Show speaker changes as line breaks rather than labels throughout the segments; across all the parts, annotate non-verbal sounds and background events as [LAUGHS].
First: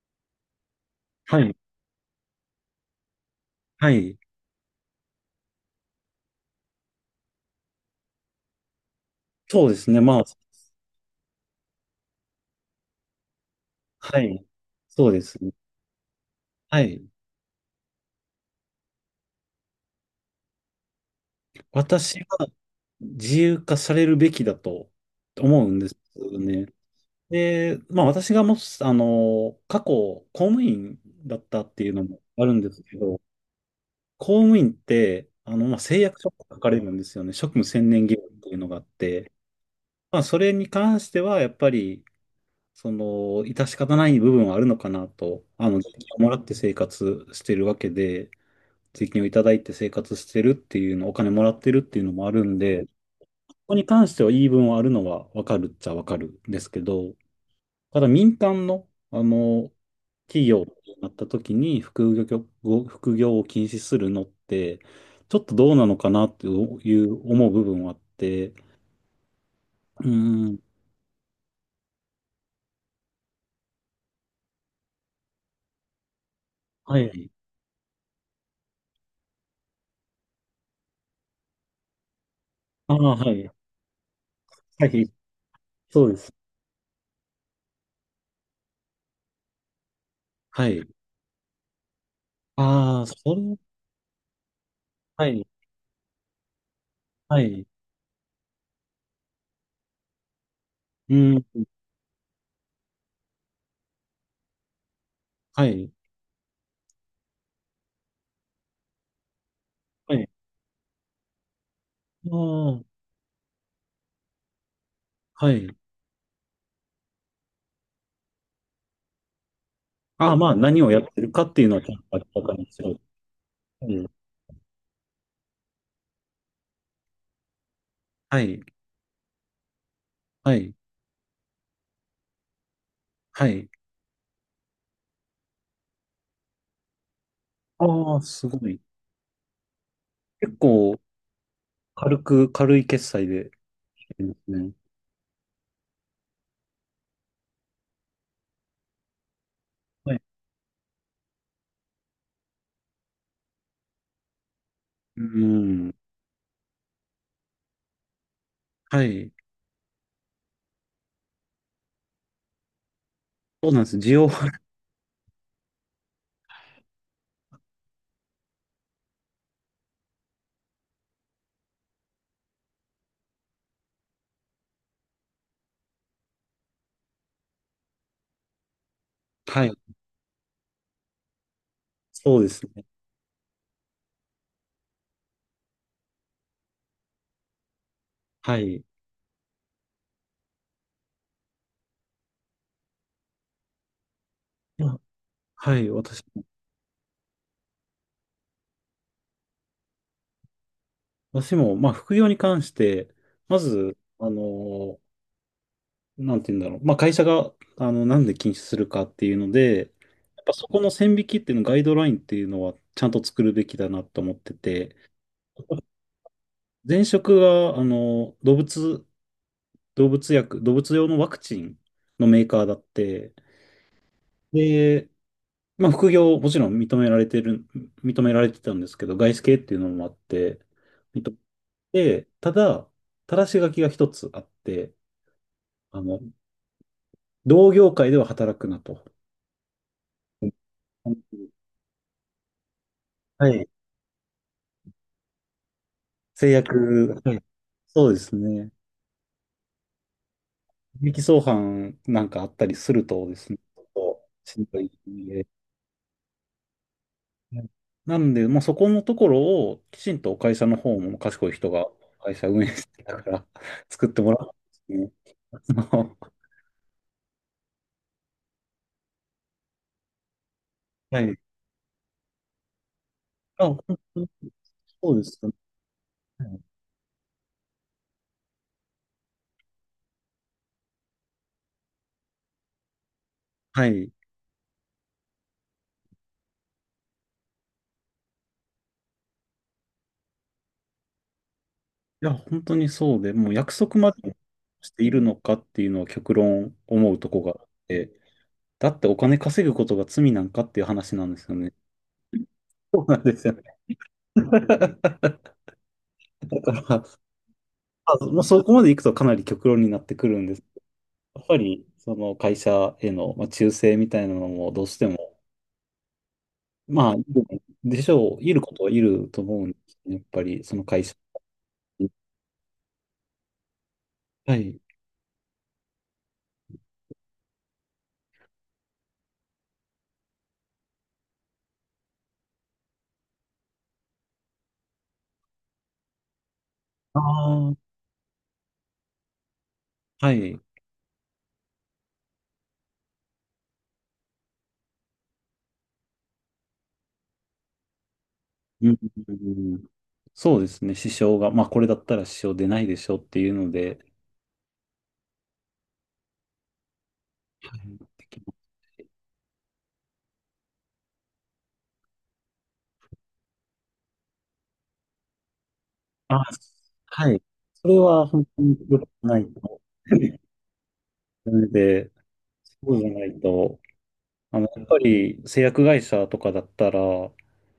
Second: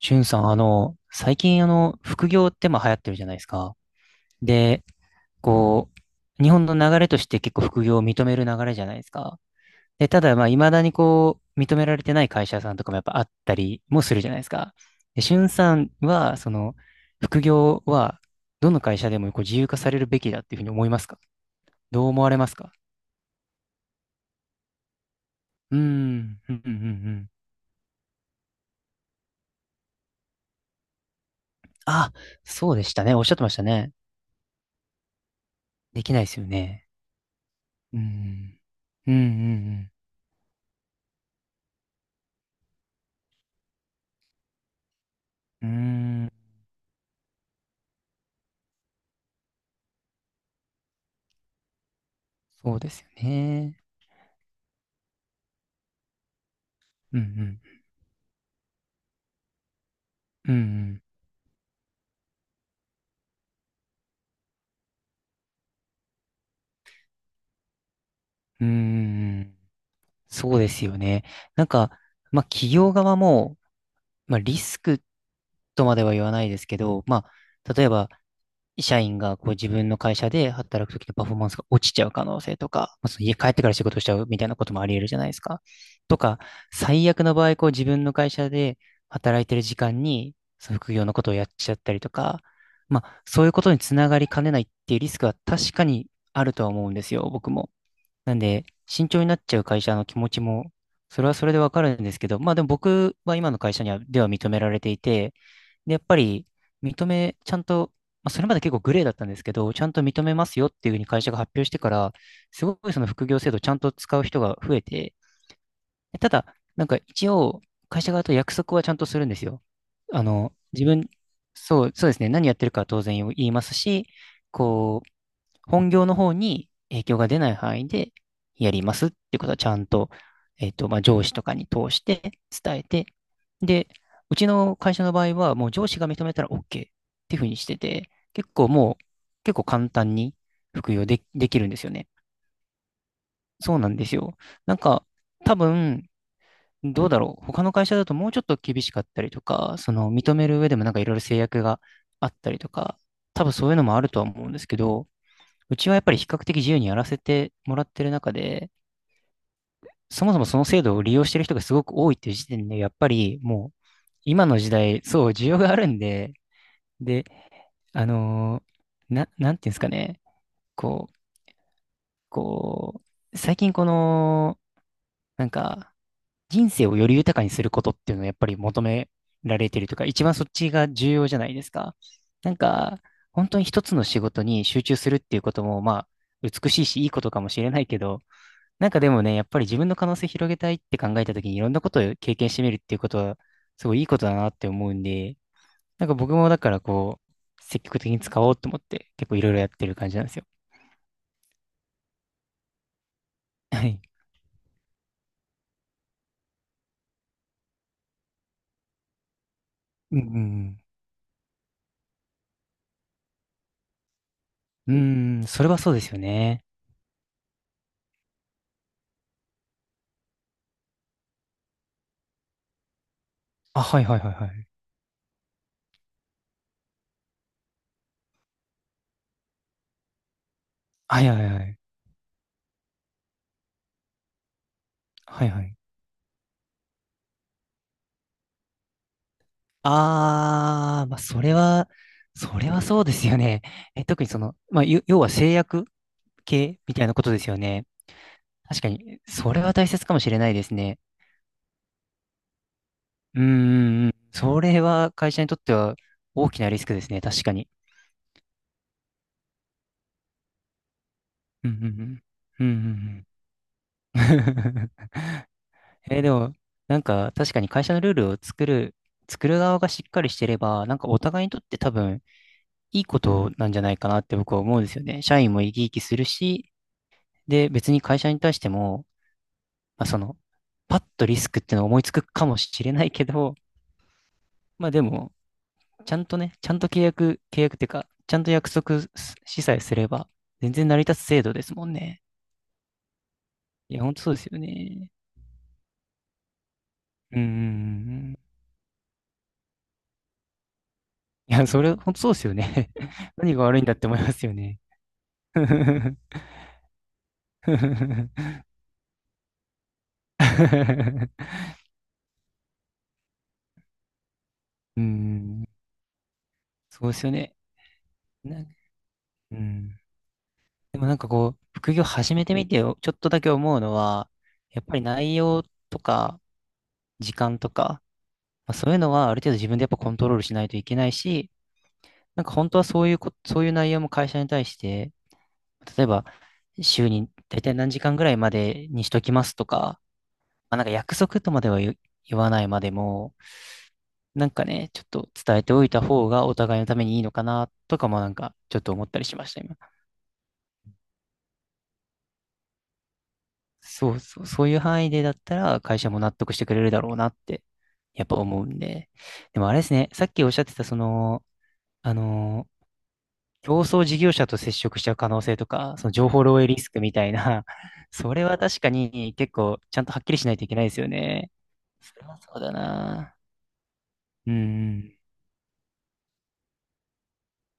しゅんさん、最
はい。
近、副業ってまあ流行ってるじゃないですか。
はい。
で、こ日本の流れとして結構副業を認める流れじゃないですか。
そうですね。
で、ただ、まあ、未だに認められてない会社さんとかもやっぱあったりもす
は
るじゃないで
い。
すか。
そうで
で、しゅ
す
ん
ね。
さんは、
はい。
副業は、どの会社でも自由化されるべきだっていうふうに思いますか？どう
私
思
は
われますか？
自由化されるべきだと思う
う
ん
ー
ですよ
ん、うん、
ね。
うん、うん。
で、まあ私がもし、過去公務員だったっていうの
あ、
もあるん
そ
で
うで
す
し
け
たね。お
ど、
っしゃってましたね。
公務員って、まあ誓
でき
約
ないで
書
す
が
よ
書かれ
ね。
るんですよね。職務専
う
念義務っていう
ん、
のがあっ
うん、う
て、
ん、
まあそれに関してはやっぱり、致し方ない部分はあるのかなと、
う
税金を
ん。
もらっ
ー
て生活してるわけで、税金をいただいて生活してるっていうの、お金もらってるっていうのもあるん
そう
で、
で
こ
すよ
こ
ね。
に関しては言い分はあるのはわかるっちゃわかるんですけど、
うんうん。
ただ民間の、企
う
業に
ん
なった時に副業、副業を禁止するのって、ちょっとどうなのかなっていう思う部分はあって、
うん。うーん。
うー
そ
ん、
うですよね。なんか、まあ企業側も、まあリスクとまでは言わないですけ
は
ど、ま
い。
あ例えば社員がこう自分の会社で働くときのパフォーマンスが落ちちゃう可能性と
あ
か、まあ
あ、
その
は
家帰
い。
ってから仕事しちゃうみたいなことも
は
あり得る
い、
じゃないですか。
そうで
と
す。
か、最悪の場合、こう自分の会社で働いてる時間に、
は
その
い。
副業のことをやっちゃったりとか、ま
ああ、
あ
それ、
そういうことにつながりかねないっていうリス
は
クは
い、
確かにあるとは思うんですよ、
は
僕
い。
も。なんで、慎重になっちゃう会社の気持ちも、
う
それは
ん、
それでわかるんですけど、まあでも僕は今の会社には、では認められていて、
はい、
で、やっぱりちゃんと、まあ、それまで結構グレーだったんですけど、ちゃんと
は
認
い。
めますよっていうふうに会社が発表してから、
あ
すご
あ、
いその副業制度をちゃんと使う人が増えて、
はい。
でただ、なんか一応、会社側と約束はちゃんとするんですよ。あ
ああ、ま
の、
あ、何をやってるかっていうのは
そ
ち
う、
ゃんと
そうですね、
明ら
何
か
やって
に
るか
し
は
ろ。
当然言います
う
し、
ん、
こう、本業の方に影響が出ない範囲で
はい、
やりますっていうことはちゃんと、
はい、
まあ、上司とかに通して伝えて、
はい。
で、うちの会社の場合は、もう上司が認めたら OK っていうふうにしてて、
ああ、す
結
ご
構
い。
もう、結構簡単に
結
服
構、
用で、できるんですよね。
軽く、軽い決済でや
そうなんです
りま
よ。
すね。
なんか、多分、どうだろう。他の会社だともうちょっと厳しかったりとか、その
はい。
認める上でもなんかいろいろ制約があったりとか、多分そういうのもあるとは思うんですけど、
う
うち
ん。
はやっぱり比較的自由にやらせてもらってる中で、
はい。
そもそもその制度を利用してる人がすごく多いっていう時点で、やっぱりも
そうな
う
んです。需要
今の
は、
時代、そう、需要があるんで、で、あのなんていうんですかね、こう、こ最近この、なんか、人生をより豊かにすることっていうのをやっぱり求めら
は
れ
い。
てるというか、一番そっちが重要じゃないですか。
そうで
なん
すね。
か、本当に一つの仕事に集中するっていうことも、まあ、美しいし、いいことかもしれないけど、
はい。
なんかでもね、やっぱり自分の可能性広げたいって考えた時にいろんなことを経験してみるっていうことは、すごいいいことだなって
ま
思う
あ、
んで、
はい。
なんか
私
僕
も、
もだから積極的に使おうと思って結構いろいろやってる感じなんですよ。
私も、まあ、副業に関して、ま
は
ず、
い。
なんて言うんだろう。まあ、会社が、なんで禁止するかっていうので、
うんう
やっぱそこ
ん
の線引きっていうの、ガイドラインっていうのは、ちゃんと作るべきだなと思って
う
て、
ん。うーん、それはそうですよね。
前職が、あの、動物用のワクチンのメーカーだって、
あ、はいはいはいはい。
で、まあ、副業、もちろん認められてる、認められてたんですけど、外資系っていうのもあって、
はい
認め
はいはい。
て、ただ、ただし書きが一つあって、
はいはい。
あの、同業界では働くなと。
あー、まあそれはそうですよね。え、特にその、まあ、要は制約
制
系みたいな
約、
こと
は
で
い、
すよね。
そうですね。
確かに、それは大切かもしれないですね。
利益相反なんかあったりするとで
うん
すね、ちょっ
うんうん。
とし
そ
んど
れ
い。
は会社にとっては大きなリスクですね、確か
は
に。
い。なんで、もうそこのところをきちんと会社の方も賢い
う
人が
ん
会社運
うんうん。う
営
んう
してた
ん
から [LAUGHS] 作っ
うん。
てもらうん
[LAUGHS]
ですね。
で
[LAUGHS]
も、なんか確かに会社のルールを作る側がしっかりしてれば、なんかお
はい。
互いにとって多分いいこと
あ、
なんじゃ
本
ないかな
当
っ
に
て僕は思うんですよ
そう
ね。
で
社
すね。
員も生き生きするし、で、別に会社に対しても、まあ、その、パッとリスクっていうのを思いつくかもしれないけど、
はい。い
まあでも、ちゃんとね、ちゃんと契約、契約ってか、ちゃんと約束しさえすれば、全然成り立つ制度ですもんね。
や、本当にそうで、もう約
い
束
や、ほ
ま
んとそう
で
ですよ
して
ね。
いるのかっていうのは極論思うと
う
こ
んうんう
が
んう
あって、
ん。
だってお金稼ぐことが罪なんかっていう話なんです
い
よ
や、
ね。
それ、ほんとそうですよね。
そうなん
[LAUGHS]
ですよ
何
ね。
が悪いんだって思いますよね。
[LAUGHS] だから、まあ、も
[LAUGHS]
うそこまで行くとかなり極論になってくるんです。やっぱり、その会社への、まあ、忠誠みたいなのもどうし
う
ても、
ん、そ
ま
う
あ、
で
い
すよ
る
ね。
でしょう、いる
な
ことはいると
う
思うんです
ん。
ね。やっぱり、その
で
会
も
社
なんかこう、副業
に。
始めてみてよ、ちょっとだけ思うのは、
はい。
やっぱり内容とか、時間とか、まあ、そういうのはある程度自分でやっぱコントロールしないといけないし、なんか本当はそういうこ、そういう内容も会社に対して、例えば週
あ
に大体
あ、
何時間ぐらいまでにしときますとか、
はい。うん、
まあ、なんか約束とまでは言わないまでも、なんかね、ちょっと伝えておいた方がお互いのためにいいのかなとかもなんかちょっ
う
と
ん、
思ったり
う
しました、
ん、う
今。
ん、そうですね、支障が、まあ、これだったら支障出ないでしょっていうので、
そうそう、そういう範囲でだったら会社も納得してくれるだろうなって、
はい、
や
で
っぱ
き
思うんで。でもあれですね、さっきおっしゃってたその、あの競争事業者と接触しちゃう可能性とか、その情報
ま
漏洩
す。
リスクみ
あ、
た
は
い
い。
な、
そ
[LAUGHS]
れは
そ
本
れは
当に
確か
良く
に
ない
結構
と。
ちゃんとはっきり
[LAUGHS]
しないといけないですよね。
なので、
それはそうだ
そうじゃな
な。
いと、
う
やっぱ
ん。
り製薬会社とかだったら、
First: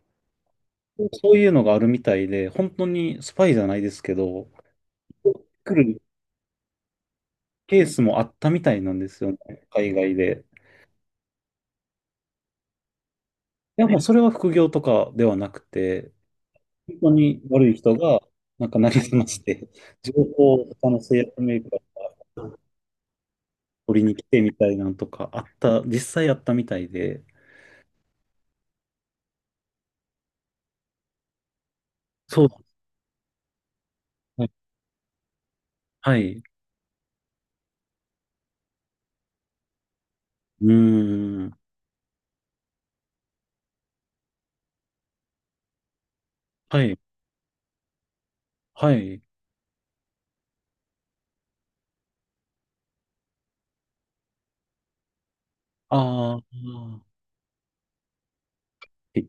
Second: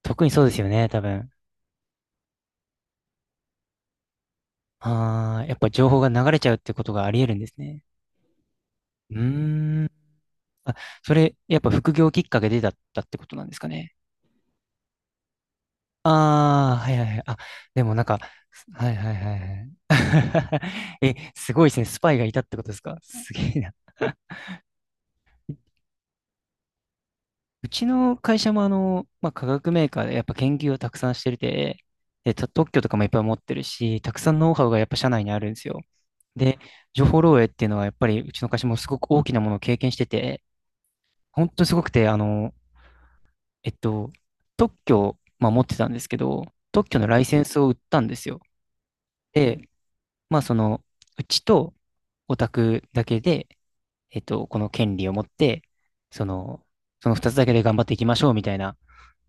特にそうですよね、多分。
そういうのがあるみたいで、本当にスパイじゃないですけど、
ああ、やっぱ
来
情報
る
が流れちゃうってことがあり得るんですね。
ケースもあったみたいなんで
う
すよね、
ーん。
海外で。
あ、それ、やっぱ副業きっかけでだったってことなんですか
で
ね。
もそれは副業とかではなくて、
ああ、は
本
いはい
当
はい。あ、
に悪い
で
人
もなん
が、
か、
なんかな
はい
り
は
す
い
ま
はい
し
は
て、
い。
情報を他の
[LAUGHS] え、
製薬
す
メー
ごいで
カー
すね。ス
に
パイがいたってことですか？すげえ。
取りに来てみたいなんとかあった、実際あったみたいで、
うちの会社もまあ、化学メーカーでやっぱ研究をたくさんしてるて、で、
そうで
特
す
許とかもいっぱい持ってるし、たくさん
ね。
ノウハウがやっぱ社内にあるんですよ。
はい。
で、情報漏洩っていうのはやっぱりうちの会社もすごく大きなものを経験してて、
うー
本
ん。
当にすごくて、えっと、特許を、まあ、持ってたんですけど、
は
特
い。
許のライセンスを売ったんですよ。
はい。
で、まあその、うちとオタクだけで、この権利を持って、そ
あ
の、
あ。
その二つだけで頑張っていきましょうみたいな、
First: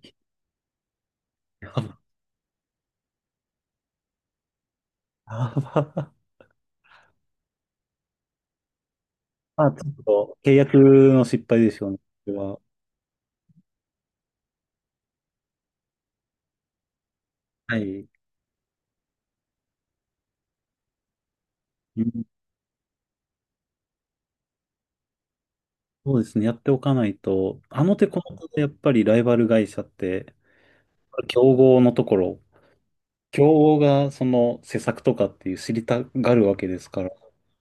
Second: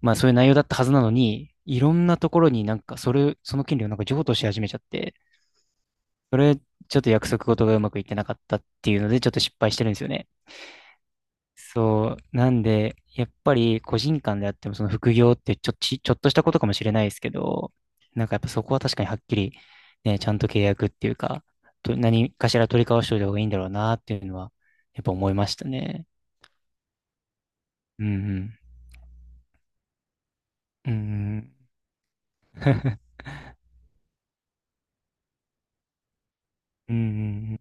まあそういう内容だったはずなのに、
や
いろ
ば。
んなところになんかその権利をなんか譲渡し始めちゃって、
やば。
それ、ちょっと約束事がうまくいってなかったっていうので、ちょっと失
[LAUGHS] あ、
敗
ち
して
ょ
るんです
っ
よね。
と契約の失敗でしょうね。
そ
これ
う。な
は、
んで、やっぱり個人間であっても、その副業ってちょっとしたことかもしれないですけど、
はい。
なんかやっぱそこは確かにはっきり、ね、ちゃんと契約っていうか、
うん、
何かしら取り交わしておいた方がいいんだろうなっていうのは、やっぱ思いましたね。
そうですね。やっておかないと、あの
う
手
んう
この手
ん。
でやっぱりライバル会社って、
うんう
競
ん。
合のところ、
[LAUGHS]
競合がその施策とかっていう知りたがるわけです
うんう
から、
んうん。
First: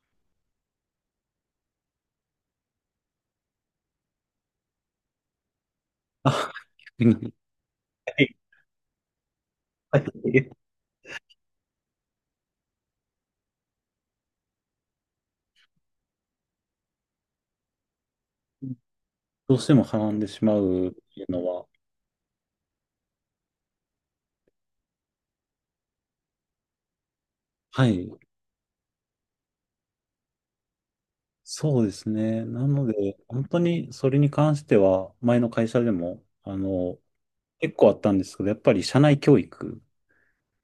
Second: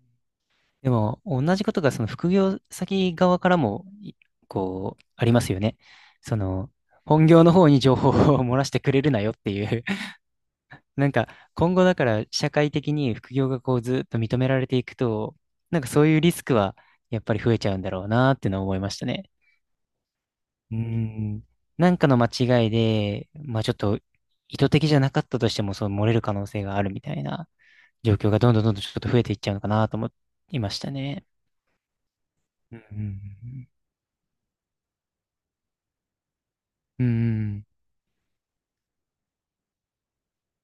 でも、同じことがその副業先側からも、こう、ありますよね。そ
あ、
の、
逆
本
に、
業の方に情報を
はい、
[LAUGHS] 漏らしてくれるなよっていう
はい、
[LAUGHS] なんか、今後だから社会的に副業がこうずっと認められていくと、なんかそういうリスクはやっぱり増えちゃうんだろうなっていうのは思いましたね。
どうしてもはらんでしま
う
うっていうの
ん。
は、
なんかの間違いで、まあちょっと意図的じゃなかったとしても、そう漏れる可能性があるみたいな。
はい。
状況がどんどんどんどんちょっと増えていっちゃうのかなと思いましたね。
そうですね。な
うん
の
う
で、本当
ん
にそれに関しては、前の会社でも、
うん。うんうん。
結構あったんですけど、やっぱり社内教育、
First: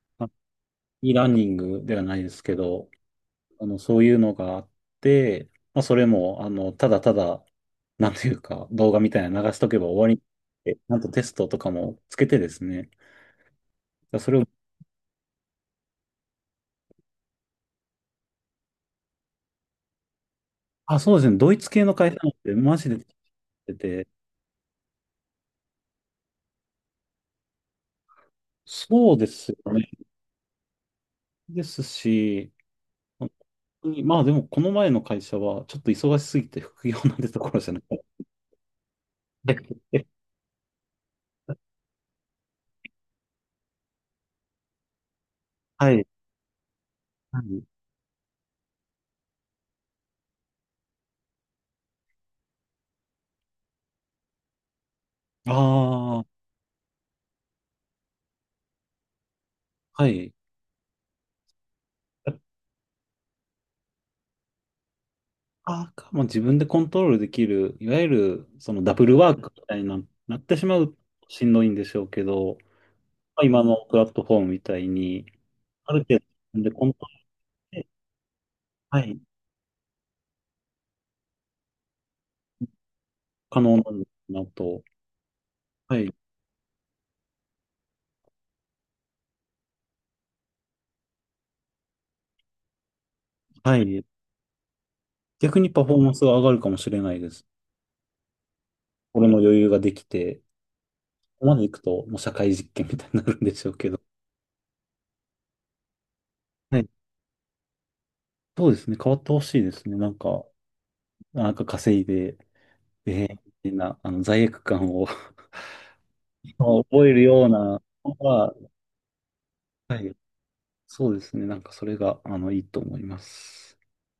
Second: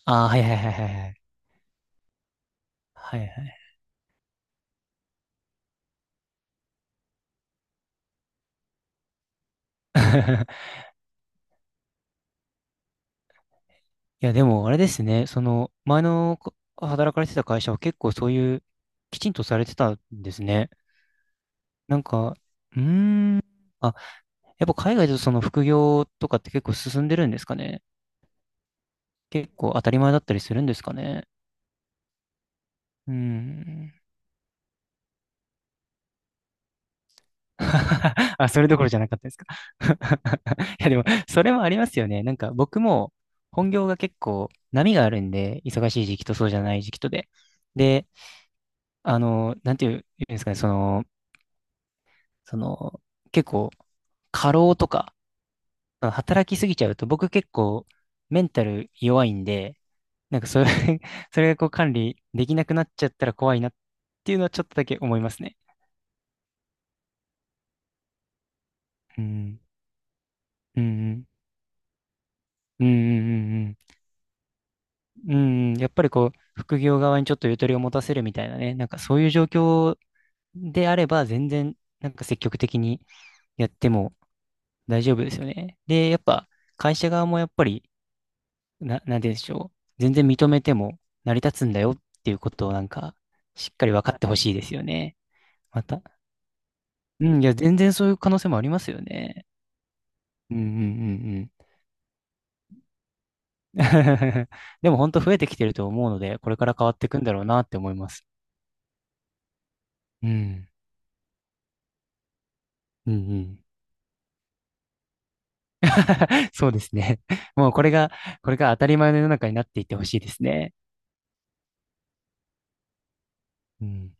あ
ま
あ、
あ
はいはいはいはいは
e
い。
ラーニングではないですけど、
はいはい。
そういうのがあって、まあ、それも、あの、ただただ、なんていうか、動画みたいなの流しとけば終わりって、
[LAUGHS]
ちゃんとテストとかもつけてですね。だから
い
そ
や、
れ
で
を、
もあれですね、その、前の働かれてた会社は結構そういう、きちんとされてたんですね。
あ、そうですね。ドイツ系の
なん
会社なん
か、
て、
う
マジで
ーん。
出て
あ、
て、
やっぱ海外だとその副業とかって結構進んでるんですかね。
そうです
結
よ
構当
ね。
たり前だったりするんですかね。
ですし、
う
本当
ん。
にまあでも、この前の会社は、ちょっと忙しすぎて副業なんてところじゃなくて。
[LAUGHS] あ、それどころじゃなかったですか。
[LAUGHS]
[LAUGHS] いや、でも、それもありますよね。なんか、僕も、本業が結構、波があるんで、忙
は
しい
い。
時期とそうじゃない時期とで。
はい。
で、なんていうんですかね、その、結構、過労とか、
ああ、
働きすぎちゃうと、僕結構、メンタル弱いんで、
はい。
なんか、それ [LAUGHS] それがこう、管理できなくなっちゃったら怖いなっていうのは、ちょっとだけ思いますね。
あーか、も自分でコントロールできる、いわゆるそのダブル
う
ワーク
ん。
みたいな、なってしま
うんう
うと
ん。
しんどいんでしょうけど、
うんうんう
まあ、
ん
今
うん。
のプラットフォームみたいに、
うん、やっ
ある
ぱり
程度自分で
副
コン
業
トロ
側にちょっとゆとり
ー
を
ルで、
持たせるみたいなね、なんか
は
そ
い、
ういう状況であれば、全然、なんか積極的に
可
やっ
能
て
なんだ
も
なと、
大丈夫ですよね。
は
で、
い、
やっぱ、会社側もやっぱり、なんて言うんでしょう。全然認めても成り立つんだよっていうことをなんか、しっ
は
かり
い、
分かってほしいですよね。
逆にパ
ま
フォー
た。
マンスが上がるかもしれない
う
で
ん、
す。
いや、全然そういう可能性もありますよ
俺の
ね。
余裕ができて、
うんうんうんう
ここ
ん。
までいくともう社会実験みたいになるんでしょうけど、
[LAUGHS] でも本当増えてきてると思うので、これから
は
変
い、
わっていくんだろうなって思います。
そうですね、変わってほしいですね。なん
う
か、
ん。
なんか稼いで、
うんう
えー、み
ん。
たいな、あの罪悪感を [LAUGHS]
そうです
覚え
ね。
るよう
[LAUGHS] もう
な、
これが、こ
が、
れが当たり前の世の中になっていって
は
ほ
い。
しいですね。
そうですね。なんかそれが、いいと思います。
うん。